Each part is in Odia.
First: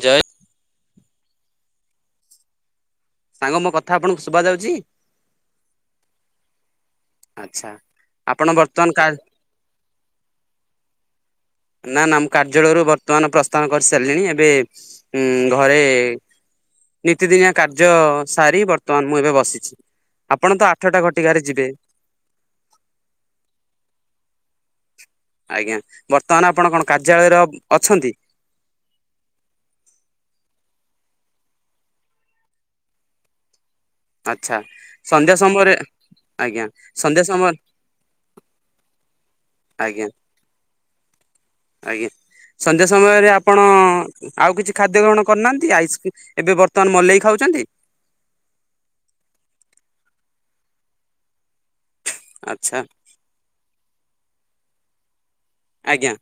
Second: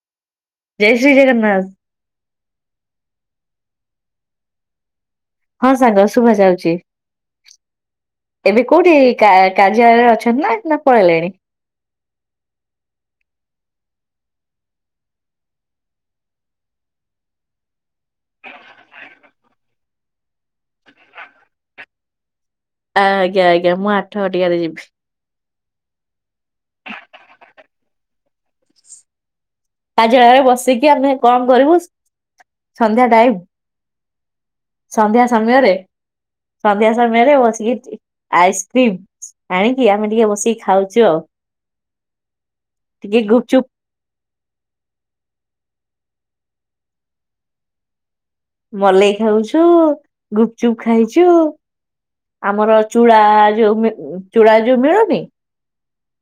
ଜୟେ ଜୟ ଶ୍ରୀ ଜଗନ୍ନାଥ। [inaudible] ସାଙ୍ଗ ମୋ କଥା ଆପଣଙ୍କୁ ଶୁଭା ଯାଉଛି? ହଁ ସାଙ୍ଗ ଶୁଭା ଯାଉଛି। ଆଚ୍ଛା ଆପଣ ଏବେ ବର୍ତ୍ତମାନ କୋଉଠି କା କାର୍ଯ୍ୟାଳୟରେ ଅଛନ୍ତି ନା ନା ପଳେଇଲେଣି? ନା ନା ମୁଁ କାର୍ଯ୍ୟାଳୟରୁ ବର୍ତ୍ତମାନ ପ୍ରସ୍ଥାନ କରିସାରିଲିଣି ଏବେ ଉଁ ଘରେ ନୀତିଦିନିଆ କାର୍ ଜ ସାରି ବର୍ତ୍ତମାନ ମୁଁ ଏବେ ବସିଛି। ଆପଣ ତ ଆଠଟା ଘଟିକାରେ ଯିବେ। ଆଜ୍ଞା, ଆଜ୍ଞା ମୁଁ ଆଠ ଘଟିକାରେ ଯିବି। ଆଜ୍ଞା ବର୍ତ୍ତମାନ ଆପଣ କଣ କାର୍ଯ୍ୟାଳୟର ଅଛନ୍ତି? କାଯେ ବସିକି ଆମେ ଆଉ କଣ କରିବୁ ସନ୍ଧ୍ୟା ଟାଇମ୍। ଆଚ୍ଛା, ସନ୍ଧ୍ୟା ସମୟରେ ଆଜ୍ଞା ସନ୍ଧ୍ୟା ସମୟରେ ସମୟ ବସିକି ଆଇସ୍କ୍ରିମ୍ ଆଣିକି ଆଜ୍ଞା, ଆମେ ଟିକେ ବସିକି ଖାଉଛୁ ଆଉ ଆଜ୍ଞା, ସନ୍ଧ୍ୟା ଟିକେ ସମୟରେ ଆପଣ ଗୁପଚୁପ୍ ଆଉ କିଛି ଖାଦ୍ୟ ଗ୍ରହଣ କରୁନାହାନ୍ତି? ଆଇସ୍କି ଏବେ ବର୍ତ୍ତମାନ ମଲେଇ ଖାଉଛନ୍ତି। ମଲେଇ ଖାଉଛୁ, ଗୁପଚୁପ ଖାଇଛୁ। ଆମର ଆଚ୍ଛା ଚୁଡ଼ା ଯୋଉ ମି-ଉଁ, ଚୁଡା ଯୋଉ ମିଳୁନି ଆଜ୍ଞା।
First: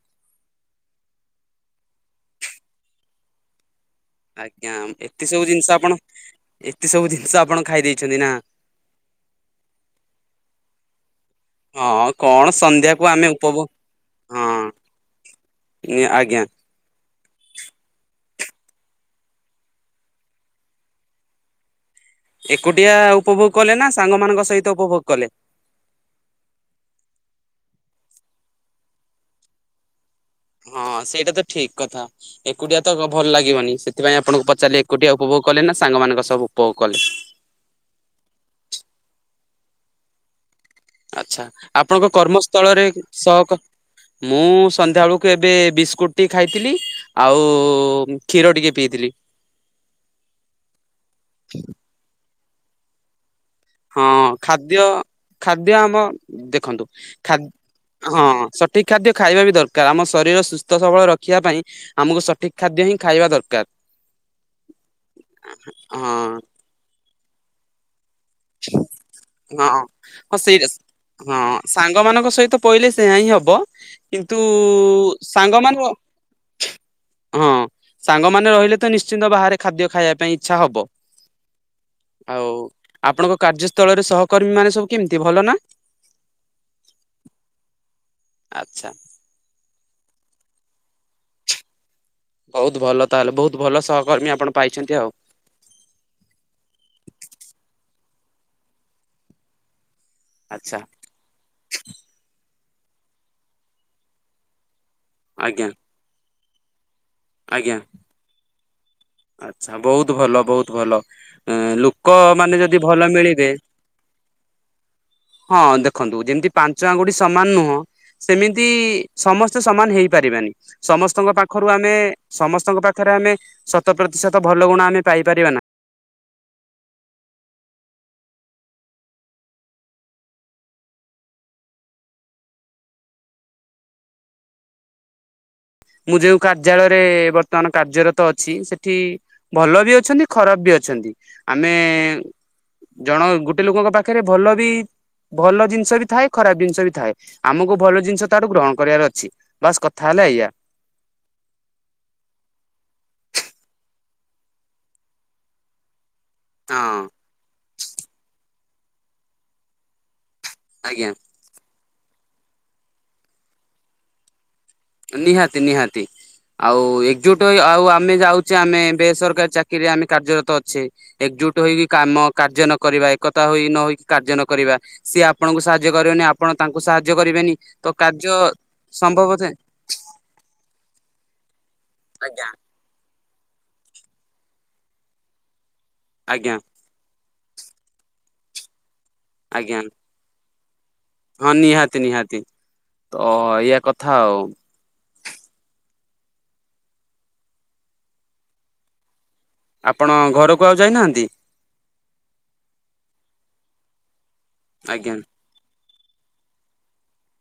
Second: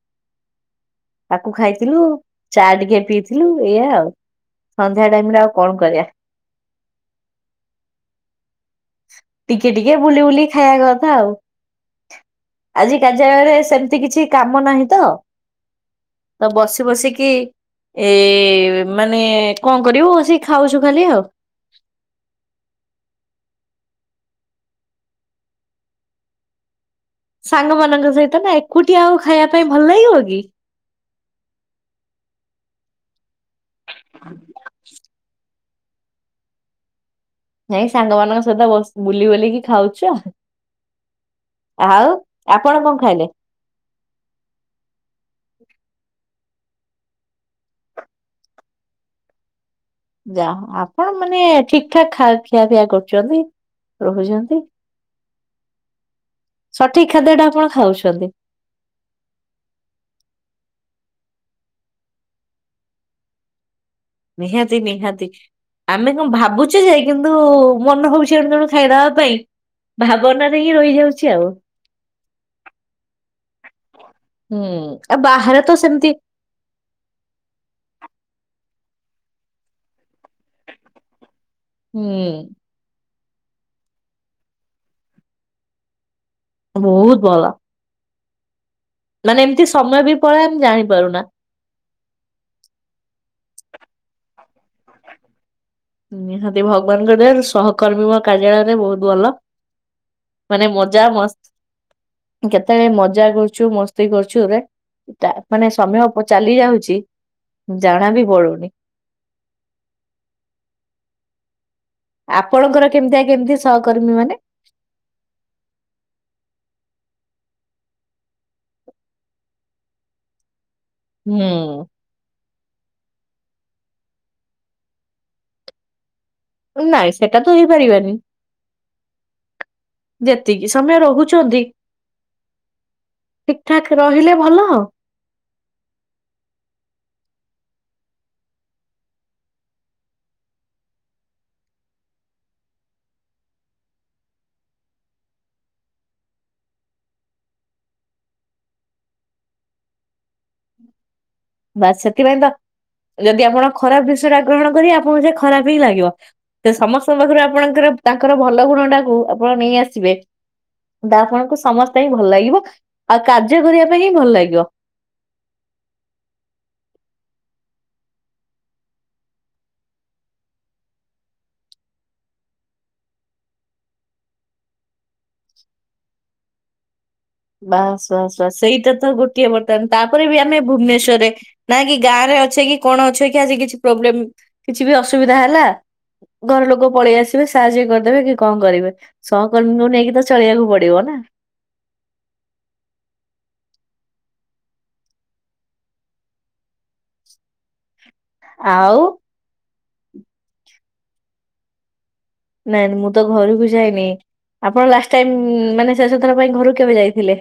ତାକୁ ଖାଇଥିଲୁ, ଚା ଟିକେ ପିଇଥିଲୁ ଏଇଆ। ଆଜ୍ଞା ସନ୍ଧ୍ୟା ଏତେ ଟାଇମ୍ ରେ ସବୁ ଆଉ କଣ ଜିନିଷ ଆପଣ, କରିବା। ଏତେ ସବୁ ଜିନିଷ ଆପଣ ଖାଇ ଦେଇେଛନ୍ତି ନା? ଟିକେ ଟିକେ ବୁଲି ବୁଲି ଖାଇବା କଥା ଆଉ। ହଁ କଣ ଆଜି ସନ୍ଧ୍ୟାକୁ ଆମେ କାର୍ଯ୍ୟାଳୟରେ ଉପଭୋଗ ସେମିତି କିଛି କାମ ହଁ ନାହିଁ ତ। ଆଜ୍ଞା ତ ବସି ବସି କି ଏ ଏ ମାନେ କଣ କରିବୁ ବସିକି ଖାଉଛୁ ଖାଲି ଆଉ। ଏକୁଟିଆ ଉପଭୋଗ କଲେ ନା ସାଙ୍ଗମାନଙ୍କ ସହିତ ଉପଭୋଗ କଲେ? ସାଙ୍ଗମାନଙ୍କ ସହିତ ନା ଏକୁଟିିଆ ଆଉ ଖାଇବା ପାଇଁ ଭଲ ଲାଗିବ। କି? ହଁ ସେଇଟା ତ ଠିକ କଥା, ଏକୁଟିଆ ତ ଗ-ଭଲ ଲାଗ ଗିବନି, ସେଥିପାଇଁ ଆପଣଙ୍କୁ ପଚାରିଲି ଏକୁଟିଆ ଉପଭୋଗ କଲେ ନା ସାଙ୍ଗମାନଙ୍କ ସହ ଉପଭୋଗ କଲେ। ନାଇଁ ସାଙ୍ଗମାନଙ୍କ ସହିତ ବସ୍ ବୁଲି ବାଲିକି ଖାଉଛୁ ଆ ଆଚ୍ଛା, ଆପଣଙ୍କ ଆପଣ କର୍ମସ୍ଥଳରେ କଣ ଖାଇଲେ? ସହକ, ମୁଁ ସନ୍ଧ୍ୟାବେଳକୁ ଏବେ ବିସ୍କୁଟ୍ ଟି ଖାଇଥିଲି, ଆଉ କ୍ଷୀର ଟିକେ ପିଇଥିଲି। ଯାହା ଆପଣ ମାନେ ଠିକ୍ ଠାକ୍ ଖା ଖିଆ ପିଆ କରୁଚନ୍ତି। ହଁ ଖାଦ୍ୟ, ଖାଦ୍ୟ ଆମ ଦେଖନ୍ତୁ ସଠିକ ଖାଦ୍ୟ ଟା ଖାଦ୍ ଆପଣ ହଁ ଖାଉଛନ୍ତି ସଠିକ ଖାଦ୍ୟ ଖାଇବା ବି ଦରକାର। ଆମ ଶରୀର ସୁସ୍ଥ ସବଳ ର ଖିବା ପାଇଁ ଆମକୁ ସଠିକ ଖାଦ୍ୟ ହିଁ ଖାଇବା ଦରକାର। ନିହାତି ନିହାତି, ଆମେ ହଁ କଣ ଭାବୁଚେ, ଯେ କିନ୍ତୁ ମନ ହଉ ହଁ, ହଁ ଭାବନାରେ ସେଇଟା ହିଁ ରହିଯାଉଛି ହଁ ଆଉ। ସାଙ୍ଗ ମାନଙ୍କ ସହିତ ପଇଲେ ସେୟା ହିଁ ହିଁ ହବ, କିନ୍ତୁ ହୁଁ ଆଉ ବାହାରେ ସାଙ୍ଗ ତ ମାନର ସେମିତି ହଁ ସାଙ୍ଗମାନେ ରହିଲେ ତ ନିଶ୍ଚିନ୍ତ ବାହାରେ ଖାଦ୍ୟ ଖାଇବା ପାଇଁ ଇଚ୍ଛା ହବ। ହୁଁ। ଆଉ ଆପଣଙ୍କ କାର୍ଯ୍ୟସ୍ଥଳରେ ସହକର୍ମୀ ମାନେ ସବୁ କେମିତି ଭଲ ନା? ବହୁତ ଭଲ। ଆଚ୍ଛା। ମାନେ ଏମିତି ସମୟ ବି ପଳାଏ ଆମେ ଜାଣି ପାରୁନା। ବହୁତ ଭଲ ତାହେଲେ, ବହୁତ ଭଲ ସହକର୍ମୀ ଆପଣ ପାଇଛନ୍ତି ଆଉ। ନିହାତି ଭଗବାନଙ୍କ ଦୟାରୁ ସହକର୍ମୀ ମୋ କାର୍ଯ୍ୟାଳୟରେ ବହୁତ ଭଲ। ମାନେ ଆଚ୍ଛା ମଜା ମସ୍ତ, କେତେବେଳେ ମଜା କରୁଛୁ ମସ୍ତି କରୁଛୁ, ଏବେ ତା ଆଜ୍ଞା ମାନେ ସମୟ ଚାଲି ଯାଉଚି ଆଜ୍ଞା ଜଣା ବି ପଡୁନି। ଆଚ୍ଛା, ବହୁତ ଭଲ ବହୁତ ଭଲ। ଏଁ, ଲୁ କ ମାନେ ଯଦି ଆପଣଙ୍କର ଭଲ କେମିତିଆ ମିଳିବେ କେମିତି ସହକର୍ମୀ ମାନେ? ହଁ ଦେଖନ୍ତୁ ଯେମିତି ପାଞ୍ଚ ଆଙ୍ଗୁଠି ସ ସମାନ ନୁହଁ ସେମିତି ସମସ୍ତେ ସମାନ ହେଇପାରିବେନି। ସମସ୍ତଙ୍କ ପାଖରୁ ଆମେ, ହୁଁ ସମସ୍ତଙ୍କ ପାଖରେ ଆମେ ସ ଶତ ପ୍ରତିଶତ ଭଲ ଗୁଣ ଆମେ ପାଇପାରିବା ନା? ନାଇଁ ସେଟା ତ ହେଇପାରିବନି। ଯେତିକି ସମୟ ରହୁଛନ୍ତି ଠିକଠାକ୍ ରହିଲେ ଭଲ ଆଉ। ମୁଁ ଯୋଉଁ କାର୍ଯ୍ୟାଳୟରେ ବର୍ତ୍ତମାନ କାର୍ଯ୍ୟରତ ଅଛି, ସେଠି ଭଲ ବି ଅଛନ୍ତି ଖରାପ ବି ଅ ଅଛନ୍ତି। ଆମେ ଜଣ ଗୋଟେ ଲୋକଙ୍କ ପାଖରେ ଭଲ ବି ଭଲ ଜିନିଷ ବି ଥାଏ। ଖରାପ ଜିନିଷ ବି ଥାଏ। ଆମକୁ ଭଲ ଜିନିଷ ତାଠାରୁ ଗ୍ରହଣ କରିବାର ଅଛି। ବାସ୍ କଥା ହେଲା ଏୟା। ବାସ ସେଥିପାଇଁ ତ ଯଦି ଆପଣ ଖରାପ ବିଷୟ ଟା ଗ୍ରହଣ କରିବେ। ଆପଣଙ୍କୁ ସେ ଖରାପ ହିଁ ଲାଗିବ। ସେ ହଁ ସମସ୍ତଙ୍କ ପାଖରୁ ଆପଣଙ୍କର ତାଙ୍କର ଭଲ ଗୁଣ ଟାକୁ ଆପଣ ନେଇ ଆସିବେ। ଆଜ୍ଞା। ତା ଆପଣଙ୍କୁ ସମସ୍ତେ ହିଁ ଭଲ ଲାଗିବ। ଆଉ କାର୍ଯ୍ୟ କରିବା ପାଇଁ ହିଁ ଭଲ ଲାଗିବ। ନିହାତି ନିହାତି। ଆଉ ଏକଜୁଟ ଆଉ ଆମେ ଯାଉଛେ। ଆମେ ବେସରକାରୀ ଚାକିରିରେ, ଆମେ କାର୍ଯ୍ୟରତ ଅଛେ। ଏକଜୁଟ ହୋଇକି କାମ କାର୍ଯ୍ୟ ନ କରିବା, ଏକତା ହୋଇ ନହୋଇ କାର୍ଯ୍ୟ ନ କରିବା, ସିଏ ଆପଣଙ୍କୁ ସାହାଯ୍ୟ କରିବନି। ଆ ଆପଣ ତାଙ୍କୁ ସାହାଯ୍ୟ କରିବେନି। ତ ବାସ୍ କାର୍ଯ୍ୟ ବାସ୍ ବାସ୍ ସେଇଟା ତ ଗୋଟିଏ ସମ୍ଭବତେ ତାପରେ ବି ଆମେ ଭୁବନେଶ୍ୱର ରେ ନା କି ଗାଁ ରେ ଆଜ୍ଞା ଅଛେ କି କଣ ଅଛେ କି ଆଜି କିଛି ପ୍ରୋବ୍ଲେମ, କିଛି ବି ଅସୁବିଧା ହେଲା ଆଜ୍ଞା ଘର ଲୋକ ପଳେଇ ଆସ ସାହାଯ୍ୟ କରିଦେବେ କି କଣ କରିବେ ଆଜ୍ଞା ସହକର୍ମୀଙ୍କୁ ନେଇକି ତ ଚଳିବାକୁ ପଡିବ। ନା ହଁ ନିହାତି ନିହାତି ତ ଏୟା କଥା ଆଉ ଆଉ ଆପଣ ଘରକୁ ଆଉ ଯାଇନାହାନ୍ତି? ନାଇଁ ମୁଁ ତ ଘରକୁ ଯାଇନି ଆପଣ ଲାଷ୍ଟ ଆଜ୍ଞା। ଟାଇମ ମାନେ ଶେଷଥର ପାଇଁ ଘରୁ କେବେ ଯାଇଥିଲେ?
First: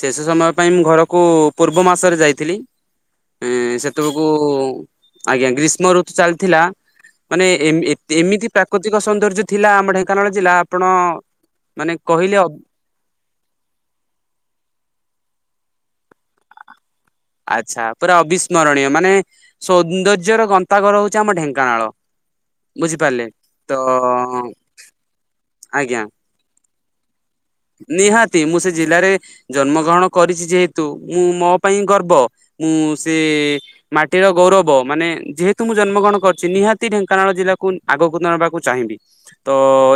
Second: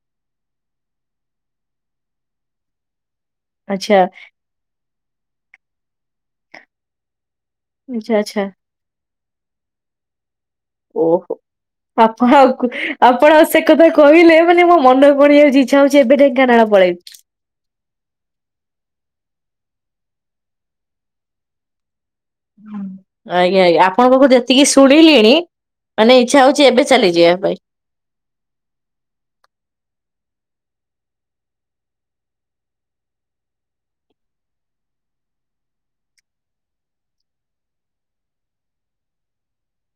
ଶେଷ ସମୟ ପାଇଁ ମୁଁ ଘରକୁ ପୂର୍ବ ମାସରେ ଯାଇଥିଲି। ଏଁ ଆଚ୍ଛା ସେତେବେଳକୁ ଆଜ୍ଞା ଗ୍ରୀଷ୍ମ ଋତୁ ଚାଲିଥିଲା। ମାନେ ଏ ଆଚ୍ଛା ଆଚ୍ଛା ଏମିତି ପ୍ରାକୃତିକ ସୌନ୍ଦର୍ଯ୍ୟ ଥିଲା ଆମ ଢେଙ୍କାନାଳ ଜିଲ୍ଲା ଆପଣ ଓହୋ ମାନେ କହିଲେ ଆପଣ ଆଉ ଆଉ ଆପଣ ସେ କଥା କହିଲେ ମାନେ ମୋ ମନେ ପଡିଯାଉଛି। ଇଚ୍ଛା ହଉଛି ଏବେ ଢେଙ୍କାନାଳ ପଳେଇବି। ଆଛା ପୁରା ଅବିସ୍ମରଣୀୟ ମାନେ ସୌନ୍ଦର୍ଯ୍ୟର ଗନ୍ତାଘର ହେଉଛି ଆମ ଢେଙ୍କାନାଳ। ବୁଝିପାରିଲେ ଆଜ୍ଞା ତ ଆଜ୍ଞା ଆପଣଙ୍କ ଠୁ ଯେତିକି ଶୁଣିଲିଣି ଆଜ୍ଞା ମାନେ ଇଚ୍ଛା ହେଉଛି ଏବେ ଚାଲିଯିବା ପାଇଁ। ନିହାତି ମୁଁ ସେ ଜିଲ୍ଲାରେ ଜନ୍ମ ଗ୍ରହଣ କରିଛି। ଯେହେତୁ ମୁଁ ମୋ ପାଇଁ ଗର୍ବ ମୁଁ ସେ ମାଟିର ଗୌରବ ମାନେ ଯେହେତୁ ମୁଁ ଜନ୍ମଗ୍ରହଣ କରିଛି ନିହାତି ଢେଙ୍କାନାଳ ଜିଲ୍ଲାକୁ ଆଗକୁ ନେବାକୁ ଚାହିଁବି। ତ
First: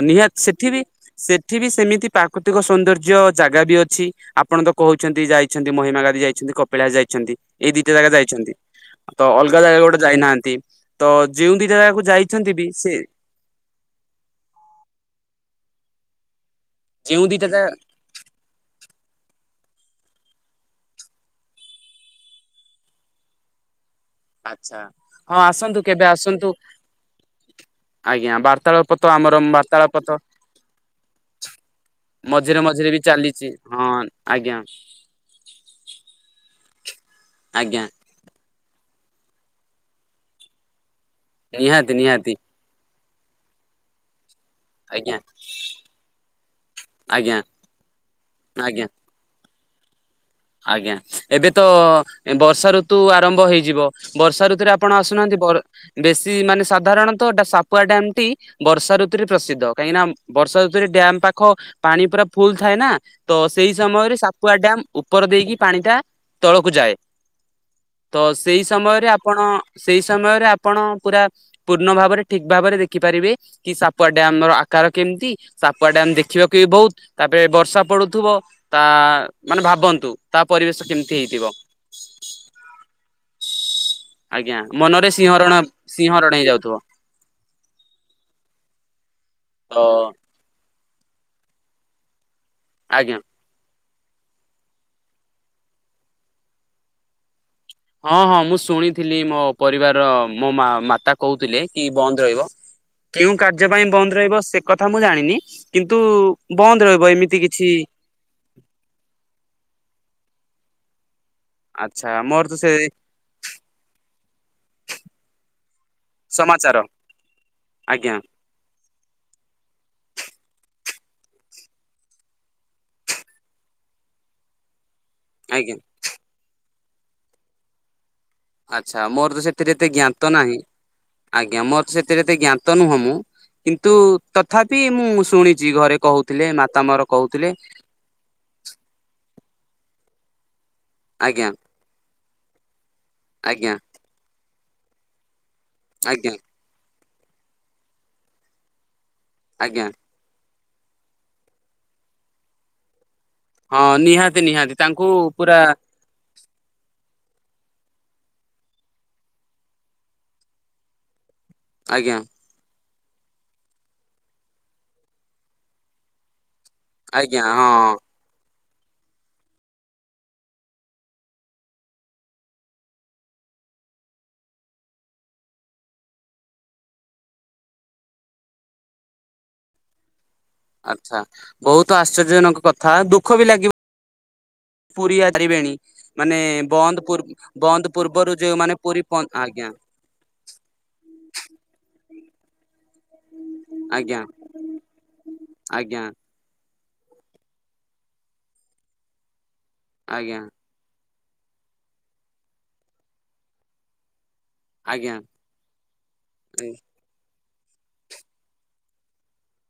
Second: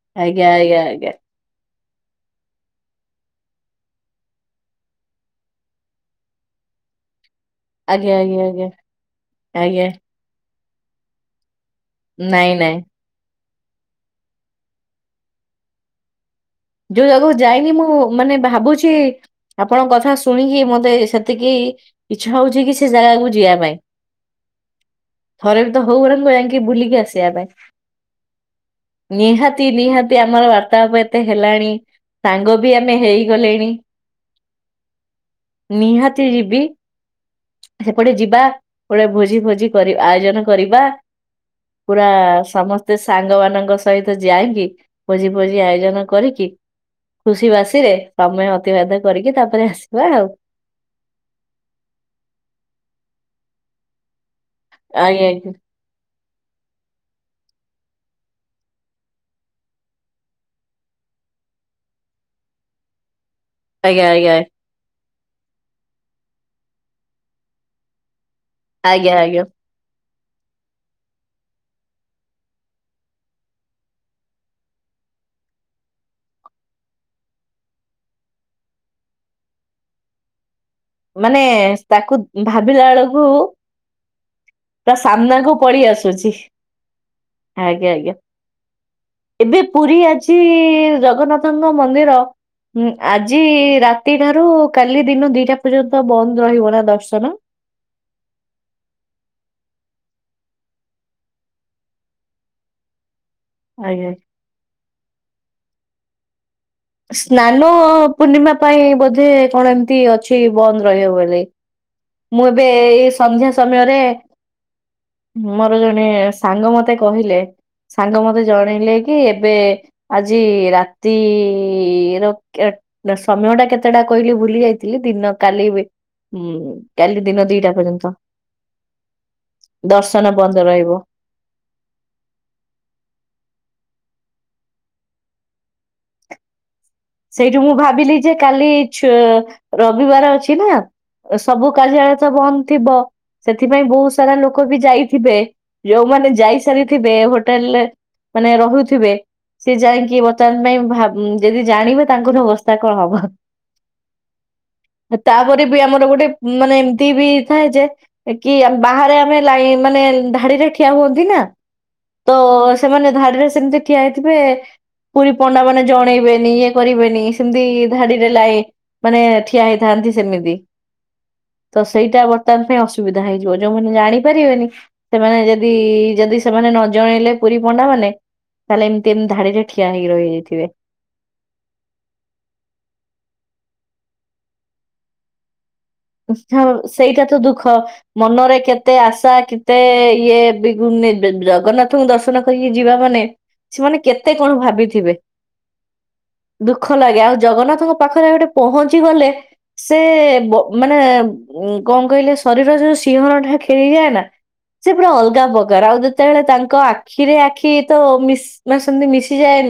ନିହାତି ଆଜ୍ଞା ସେଠି ଆଜ୍ଞା ବି ଆଜ୍ଞା ସେଠି ବି ସେମିତି ପ୍ରାକୃତିକ ସୌନ୍ଦର୍ଯ୍ୟ ଜାଗା ବି ଅଛି। ଆପଣତ କହୁଛନ୍ତି ଯାଇଛନ୍ତି ମହିମାଗାଧି ଯାଇଛନ୍ତି। କପିଳାସ ଯାଇଛନ୍ତି। ଏଇ ଦୁଇଟା ଜାଗା ଆଜ୍ଞା ଆଜ୍ଞା ଯାଇଛନ୍ତି। ଆଜ୍ଞା ତ ଅଲଗା ଜାଗା ଆଜ୍ଞା ଗୋଟେ ଯାଇନାହାନ୍ତି। ତ ଯେଉଁ ଦି ଜାଗାକୁ ନାଇଁ ଯାଇଛନ୍ତି ବି ନାଇଁ ସେ ଯେଉଁ ଜାଗା କୁ ଯାଇନି ମୁଁ ମାନେ ଭାବୁଛି ଆପଣଙ୍କ କଥା ଶୁଣିକି ମତେ ସେତିକି ଇଚ୍ଛା ହେଉଛିକି ସେ ଜାଗାକୁ ଯିବା ପାଇଁ। ଆଚ୍ଛା ହଁ ଥରେ ବି ଆସନ୍ତୁ ତ କେବେ ହଉ ଆସନ୍ତୁ ଯାଇକି ବୁଲିକି ଆସିବା ପାଇଁ। ଆଜ୍ଞା ବାର୍ତ୍ତାଳାପ ତ ଆମର ନିହାତି ବାର୍ତ୍ତାଳାପ ତ ନିହାତି ଆମର ବାର୍ତାଳାପ ଏତେ ହେଲାଣି ସାଙ୍ଗ ମଝିରେ ବି ମଝିରେ ଆମେ ଚାଲିଛି ହେଇଗଲେଣି। ହଁ ଆଜ୍ଞା ନିହାତି ଯିବି। ଆଜ୍ଞା ବି ହେପଟେ ଯିବା ଗୋଟେ ଭୋଜି ଫୋଜି ଆୟୋଜନ କରିବା। ନିହାତି ପୁରା ନିହାତି ସମସ୍ତେ ସାଙ୍ଗ ମାନଙ୍କ ସହିତ ଯାଇଁକି ଆଜ୍ଞା ଭୋଜି ଫୋଜି ଆୟୋଜନ କରିକି ଆଜ୍ଞା ଖୁସି ବାସିରେ ସମୟ ଆଜ୍ଞା ଅତିବାହିତ କରିକି ତାପରେ ଆସ ଆଜ୍ଞା ଏବେ ତ ବର୍ଷାଋତୁ ଆରମ୍ଭ ହୋଇଯିବ ବର୍ଷା ଋତୁ ରେ ଆପଣ ଆଜ୍ଞା ଆସୁନାହାନ୍ତି ବର ବେଶୀ ମାନେ ସାଧାରଣତ ସାପୁଆ ଡ୍ୟାମଟି ବର୍ଷାଋୁରେ ପ୍ରସିଦ୍ଧ କାହିଁକି ବର୍ଷାଋତୁରେ ଡ୍ୟାମ ପାଖ ପାଣି ପୁରା ଫୁଲ ଥାଏ ନା ତ ସେଇ ଆଜ୍ଞା ଆଜ୍ଞା ସମୟରେ ଆଜ୍ଞା ସାପୁଆ ଡ୍ୟାମ ଉପର ଦେଇକି ପାଣିଟା ତଳକୁ ଯାଏ। ତ ସେଇ ସମୟରେ ଆଜ୍ଞା। ଆପଣ ଆଜ୍ଞା ସେଇ ସମୟରେ ଆପଣ ପୁରା ପୂର୍ଣ୍ଣ ଭାବରେ ଠିକ ଭାବରେ ଦେଖିପାରିବେ କି ସାପୁଆ ଡାମର ଆକାର କେମ ତି ସାପୁଆ ଡାମ ଦେଖିବାକୁ ବହୁତ ତାପରେ ବର୍ଷା ପଡୁଥିବ ତା ମାନେ ଭାବ ବନ୍ତୁ ତା ପରିବେଶ କେମିତି ମାନେ ହେଇଥିବ ତାକୁ ଭାବିଲା ଳକୁ ଆଜ୍ଞା ମନରେ ସିଂହରଣ ଆସୁଛି ସିଂହରଣ ହେଇଯାଉଥିବ। ଆଜ୍ଞା ଆଜ୍ଞା। ଏବେ ତ ପୁରୀ ଆଜି ଜଗନ୍ନାଥଙ୍କ ମନ୍ଦିର ମଁ ଆଜ୍ଞା ଆଜି ରା ରାତିଠାରୁ କାଲି ଦିନ ଦିଟା ପର୍ଯ୍ୟନ୍ତ ବନ୍ଦ ରହିବ ନା ଦର୍ଶନ? ହଁ ହଁ ମୁଁ ଶୁଣିଥିଲି ମୋ ପରିବାରର ମୋ ମା ମାତା କହୁଥିଲେ କି ବନ୍ଦ ରହିବ। କେଉଁ କାର୍ଯ୍ୟ ପାଇଁ ବନ୍ଦ ଆଜ୍ଞା। ରହିବ ସେ କଥା ମୁଁ ଜାଣିନି କିନ୍ତୁ ବନ୍ଦ ରହିବ ଏମିତି କିଛି ସ୍ନାନପୂର୍ଣ୍ଣିମା ପାଇଁ ବୋଧେ କଣ ଏମିତି ଅଛି ବନ୍ଦ ରହିବ ବୋଲି। ଆଚ୍ଛା ମୋର ମୁଁ ତ ଏବେ ସେ ଏଇ ସନ୍ଧ୍ୟା ସମୟରେ ମୋର ଜଣେ ସାଙ୍ଗ ସମାଚାର ମତେ କହିଲେ ଆଜ୍ଞା ସାଙ୍ଗ ମତେ ଜଣେଇଲେ କି ଏବେ ଆଜ ଆଜି ରାତି ର କେ ସମୟଟା କେତେଟା କହିଲି ଭୁଲିଯାଇ ଥିଲି ଦିନ କାଲି ଆଜ୍ଞା ବି ମ କାଲି ଦିନ ଦିଇଟା ପର୍ଯ୍ୟନ୍ତ। ଆଛା ମୋର ତ ସେଥିରେ ଏତେ ଜ୍ଞାତ ଦର୍ଶନ ତ ନାହିଁ ବନ୍ଦ ରହିବ। ଆଜ୍ଞା ମୋର ସେଥିରେ ତ ଜ୍ଞାତ ନୁହଁ ମୁଁ କିନ୍ତୁ ତଥାପି ମୁଁ ଶୁଣିଚି ଘରେ କହୁଥିଲେ ମା ସେଇଠୁ ମୁଁ ଭାବିଲି ଯେ କାଲି ଛୁ ରବିବାର ଅଛି ନା ଆଜ୍ଞା ସବୁ କାର୍ଯ୍ୟାଳୟ ତ ବନ୍ଦ ଥିବ ଆଜ୍ଞା ସେଥିପାଇଁ ବହୁତ ସାରା ଲୋକ ବି ଯାଇଥିବେ ଯୋଉମାନେ ଆଜ୍ଞା ଯାଇସାରିଥିବେ ହୋଟେଲରେ ମାନେ ରହୁଥିବେ ସିଏ ଆଜ୍ଞା ଯାଇଁଙ୍କି ତାଙ୍କ ପାଇଁ ଯଦି ଜାଣିବ ତାଙ୍କର ଅବସ୍ଥା କଣ ହବ। ହଁ ନିହାତି ନିହାତି ତାଙ୍କୁ ପୁରା ତାପରେ ବି ଆମର ଗୋଟେ ମାନେ ଏମତି ବି ଥାଏ ଯେ କି ଆମ ବାହାରେ ଆମେ ଲାଇନ ମାନେ ଧାଡିରେ ଠିଆ ହୁଅନ୍ତି ନା ଆଜ୍ଞା। ତ ସେମାନେ ଧାଡିରେ ସେମିତି ଠିଆ ହେଇଥିବେ ପୁରୀ ପଣ୍ଡା ମାନେ ଜଣେଇବେନି ଇଏ କରିବେନି ଆଜ୍ଞା ସେମିତି ହଁ ଧାଡିରେ ଲାଇ ମାନେ ଠିଆ ହେଇଥାନ୍ତି ସେମିତି। [inaudible] ତ ସେଇଟା ବର୍ତ୍ତମାନ ପାଇଁ ଅସୁବିଧା ହେଇଯିବ ଯୋଉମାନେ ଜାଣିପାରିବେନି ସେମାନେ ଯଦି ଯଦି ସେମାନେ ନ ଜଣେଇଲେ ପୁରୀ ପଣ୍ଡା ମାନେ ତାହେଲେ ଏମିତି ଏମିତି ଧାଡି ରେ ଠିଆ ହେଇି ରହିଯାଇଥିବେ। ଆଚ୍ଛା। ବହୁତ ଆଶ୍ଚର୍ଯ୍ୟଜନକ କଥା ଦୁଃଖ ବି ଲାଗିବ ପୁରୀ [unintelligible] ବନ୍ଦ ସେଇଟା ପୂର୍ବ ତ ଦୁଃଖ ବନ୍ଦ ପୂର୍ବରୁ ମନରେ ଯୋଉମାନେ କେତେ ପୁରୀ ପ ଆଶା ଆଜ୍ଞା କେତେ ଇଏ ବି ଗୁ ନେବେ ଜଗନ୍ନାଥଙ୍କୁ ଦର୍ଶ ନ କରିକି ଯିବା ମାନେ ସେମାନେ ଆଜ୍ଞା କେତେ କଣ ଭାବିଥିବେ। ଆଜ୍ଞା ଦୁଃଖ ଲାଗେ ଆଉ ଜଗନ୍ନାଥଙ୍କ ପାଖରେ ଗୋଟେ ପହଞ୍ଚି ଗଲେ ସେ ଆଜ୍ଞା ବ ମାନେ ଉ କଣ କହିଲେ ଶରୀର ରେ ସିଂହରଣ ଟା ଖେଳିଯାଏ ନା ସେ ପୁରା ଆଜ୍ଞା ଅଲଗା ପକାର ଆଉ ଯେତେବେଳେ ତାଙ୍କ ଆଖିରେ ଆଖୀ କି ତ ମିସ ମାନେ ସେମତି ମିଶିଯାଏ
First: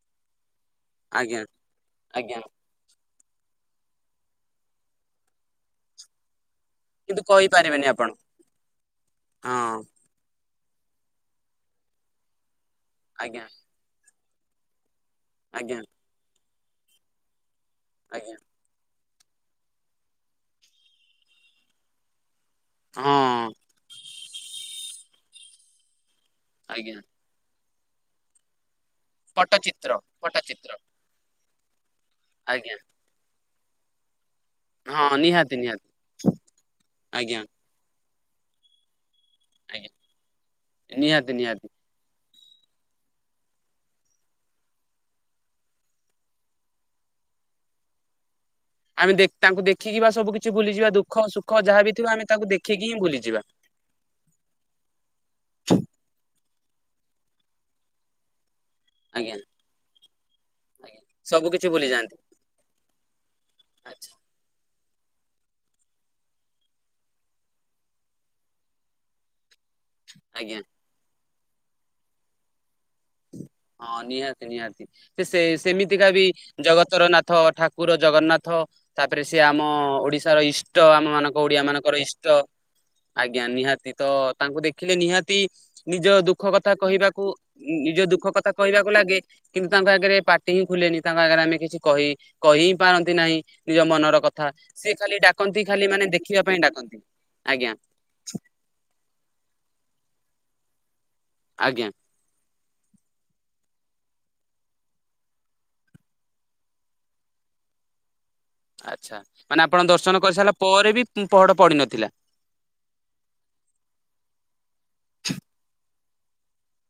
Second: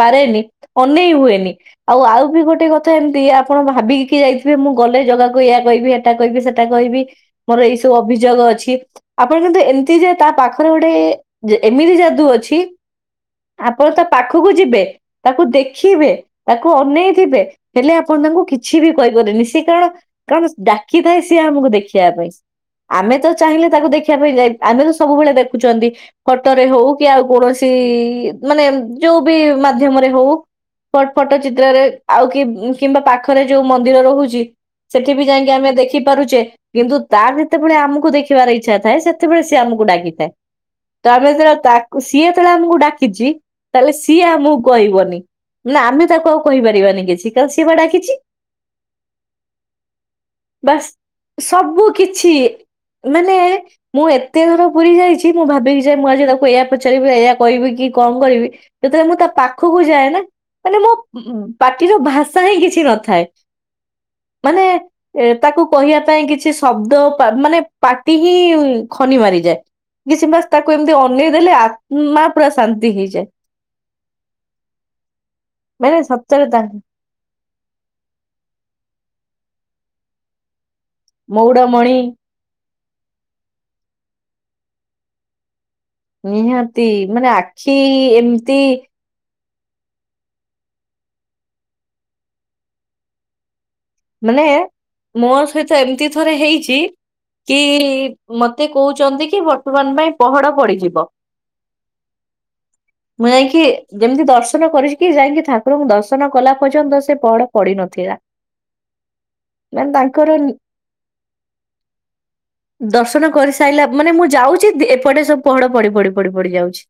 ପାରେନି ଅନେଇ ଆଜ୍ଞା ହୁଏନି ଆଉ ଆଉ ଆଜ୍ଞା ବି ଗୋଟେ କଥା ଏମିତି ଆପଣ ଭାବିକି କି ଯାଇଥିବେ ମୁଁ ଗଲେ ଜଗା କୁ କୁ ଏୟା କଇବି ଏଟା କହିବି ସେ ଟା କହିବି କିନ୍ତୁ ମୋର ଏଇ କହିପାରିବେନି ସବୁ ଆପଣ ଅଭିଯୋଗ ଅଛି। ଆପଣ କିନ୍ତୁ ହଁ ଏମିତି ଯେ ତା ପାଖ ପାଖରେ ଗୋଟେ ଯେ ଏମିତି ଯାଦୁ ଅଛି ଆଜ୍ଞା ଆପଣ ତା ପାଖକୁ ଯିବେ ତାକୁ ଆଜ୍ଞା ଦେଖିବେ ତାକୁ ଅନେଇଥିବେ ହେଲେ ଆପଣ ଆଜ୍ଞା ତାଙ୍କୁ କିଛି ବି କହିପାରନି ସେ କାରଣ କଣ ଡାକିଥାଏ ସିଏ ଆମକୁ ଦେଖିବା ପାଇଁ। ଆମେ ତ ହଁ ଚାହିଁଲେ ତାକୁ ଦେଖିବା ପାଇଁ ଯାଇ ଆମେ ତ ସବୁବେଳେ ଦେଖୁଚନ୍ତି ଫୋଟୋରେ ହଉ ଆଜ୍ଞା କି ଆଉ କୌଣସି ମାନେ ଏ ଯୋଉ ବି ପଟ୍ଟଚିତ୍ର ମାଧ୍ୟମରେ ହଉ ପଟ୍ଟଚିତ୍ର ଫଟ ପଟ ଚିତ୍ରରେ ଆଉ କି ଆଜ୍ଞା କିମ୍ବା ପାଖରେ ଯୋଉ ମନ୍ଦିର ରହୁଛି ହଁ ସେଠି ବି ଯାଇକି ନିହାତି ଆମେ ନିହାତି ଦେଖିପାରୁଚେ କିନ୍ତୁ ତା ଭିତ ଆଜ୍ଞା ଯେତେବେଳେ ଆମକୁ ଦେଖ ଖିବାର ଇଚ୍ଛ ଥାଏ ସେତେବେଳେ ସିଏ ଆମକୁ ଆଜ୍ଞା ଡାକିଥାଏ। ତ ଆମେ ନିହାତି ଯେ ନିହାତି ତାକୁ ସିଏ ଯେତେବେଳେ ଆମକୁ ଡାକିଚି ତାହେଲେ ସିଏ ଆମକୁ କଇବନି। ନା ଆମେ ତାକୁ ଆଉ କହିପାରିବାନି କିଛି କ ସିଏ ବା ଡାକିଚି। ଆମେ ଦେ ତାଙ୍କୁ ଦେଖିକି ବା ସବୁ କିଛି ଭୁଲିଯିବା ଦୁଃଖ ସୁଖ ସବୁ ଯାହାବି ଥିବ ଆମେ କିଛି ତାକୁ ଦେଖିକି ହିଁ ମାନେ ଭୁଲିଯିବା। ମୁଁ ଏତେ ଥର ପୁରୀ ଯାଇଛି ମୁଁ ଭାବିକି ଯେ ମୁଁ ଆଜି ତାକୁ ଏଇଆ ପଚାରିବି ଏଇଆ କଇବି କି କଣ କରିବି? ଯେତେବେଳେ ମୁଁ ତା ଆଜ୍ଞା ପାଖକୁ ଯାଏ ନା ମାନେ ମୋ ଆଜ୍ଞା ସବୁ କିଛି ଭୁଲି ପାଟିର ଯାଆନ୍ତି ଭାଷା ହିଁ କିଛି ନଥାଏ ଆଚ୍ଛା ମାନେ ତାକୁ କହିବା ପାଇଁ କିଛି ଶବ୍ଦ ମାନେ ପାଟି ହିଁ ଖନି ମାରିଯାଏ। କିଛି ମାସ ଆଜ୍ଞା ତାକୁ ଏମିତି ଅନେଇ ଦେଲେ ଆତ୍ମା ପୁରା ଶାନ୍ତି ହେଇଯାଏ। ହଁ ନିହାତି ନିହାତି ସେ ସେ ମାନେ ସେମିତିକା ବି ସତରେ ତାଙ୍କ ଜଗତର ନାଥ ଠାକୁର ଜଗନ୍ନାଥ। ତାପରେ ସିଏ ଆମ ଓଡିଶାର ଇଷ୍ଟ ଆମ ମାନଙ୍କ ଓଡିଆ ମାନଙ୍କର ମଉଡମଣି ଇଷ୍ଟ। ଆଜ୍ଞା ନିହାତି ତ ତାଙ୍କୁ ଦେଖିଲେ ନିହାତି ନିଜ ଦୁଃଖ କଥା ନିହାତି କହିବାକୁ ମାନେ ଆଖି ନିଜ ଦୁଃଖ କଥା ଏମିତି କହିବାକୁ ଲାଗେ। କିନ୍ତୁ ତାଙ୍କ ଆଗରେ ପାଟି ହିଁ ଖୁଲେନି ତାଙ୍କ ଆଗରେ ଆମେ କିଛି କହି କହି ହିଁ ପାରନ୍ତି ନାହିଁ। ନିଜ ମନର ମାନେ କଥା। ସିଏ ଖାଲି ମୋ ଡାକନ୍ତି ସହିତ ଖାଲି ଏମିତି ମାନେ ଥରେ ଦେଖିବା ପାଇଁ ହେଇଛି ଡାକନ୍ତି। କି ଆଜ୍ଞା ମତେ କହୁଚନ୍ତି କି ବର୍ତ୍ତମାନ ପାଇଁ ପହଡ ପଡିଯିବ। ଆଜ୍ଞା। ମୁଁ ଯାଇଁକି ଯେମିତି ଦର୍ଶନ କରିଛି କି ଯାଇକି ଠାକୁରଙ୍କୁ ଦର୍ଶନ କଲା ପର୍ଯ୍ୟନ୍ତ ସେ ପହଡ ପଡ଼ିନଥି ଲା। ଆଚ୍ଛା ମାନେ ଆପଣ ଦର୍ଶନ କରିସାରିଲା ପରେ ବି ପହଡ ପଡିିନଥିଲା। ଦର୍ଶନ କରିସାଇଲା ମାନେ ମୁଁ ଯାଉଚି ଏପଟେ ସବୁ ପହଡ ପଡି ପଡି ପଡି ପଡି ଯାଉଛି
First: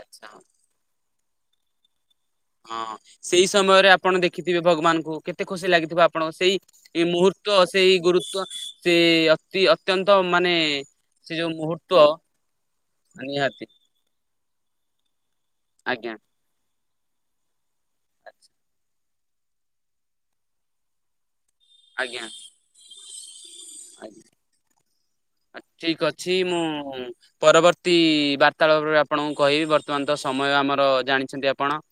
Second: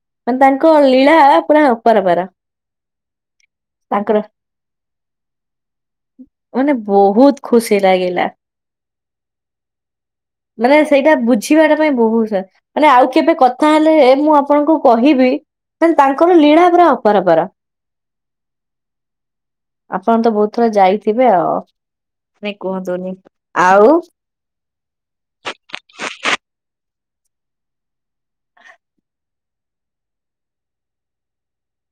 ଆଚ୍ଛା ମାନେ ତାଙ୍କ ଲୀଳା ପୁରା ଆପାରପାର। ହଁ ସେଇ ସମୟରେ ଆପଣ ଦେଖିଥିବେ ଭଗବାନଙ୍କୁ କେତେ ଖୁସି ଲାଗିଥିବା ଆପଣ ସେଇ ମାନେ ବହୁତ ମୁହୂର୍ତ୍ତ ଖୁସି ସେଇ ଲାଗିଲା। ଗୁରୁତ୍ୱ ସେ ଅତି ଅତ୍ୟନ୍ତ ମାନେ ନା ସେଇଟା ସେ ଯୋଉ ବୁଝିବାଟା ପାଇଁ ମୁହୂର୍ତ୍ତ ବହୁତ ସା ମାନେ ଆଉ କେବେ ନିହାତି କଥା ହେଲେ ଏ ମୁଁ ଆ ପଣଙ୍କୁ କହିବି ତା-ତାଙ୍କର ଲୀଳା ପରା ଅପାରପାର। ଆଚ୍ଛା। ଆପଣ ତ ବହୁତ ଥର ଯାଇଥିବେ ଆଉ ଆଜ୍ଞା ନାଇ କୁହନ୍ତୁନି। ଆଉ ଆଜ୍ଞା ଠିକ ଅଛି ମୁଁ ପରବର୍ତ୍ତୀ ବାର୍ତ୍ତାଳାପରେ ଆପଣଙ୍କୁ କହିବି ବର୍ତ୍ତମାନ ତ ସମୟ ଆମର ଜାଣିଛନ୍ତି ଆପଣ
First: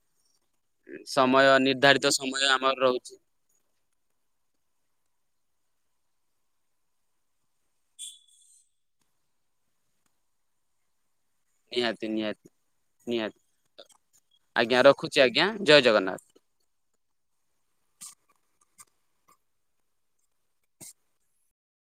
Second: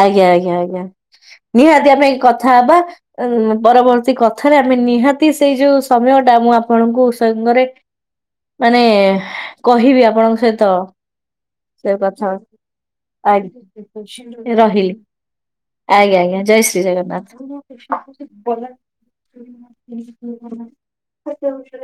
ଆଜ୍ଞା ଆଜ୍ଞା ଆଜ୍ଞା। ସମୟ ନିହାତି ନିର୍ଦ୍ଧାରିତ ଆମେ ସମୟ କଥା ଆମର ହବା ରହୁଛି ଉ ପରବର୍ତ୍ତୀ କଥାରେ ଆମେ ନିହାତି ସେଇ ଯୋଉ ସମୟ ଟା ମୁଁ ଆପଣଙ୍କୁ ସାଙ୍ଗରେ ମାନେ କହିବି ଆପଣଙ୍କ ସହିତ ସେ ନିହାତି କଥା ନିହାତି ଆ ନିହାତି ଠିକ୍ ଅଛି। ଆଜ୍ଞା ରହିଲି ରଖୁଛି ଆଜ୍ଞା ଜୟ ଜଗନ୍ନାଥ। ଆଜ୍ଞା ଆଜ୍ଞା ଜୟ ଶ୍ରୀ ଜଗନ୍ନାଥ। [unintelligible]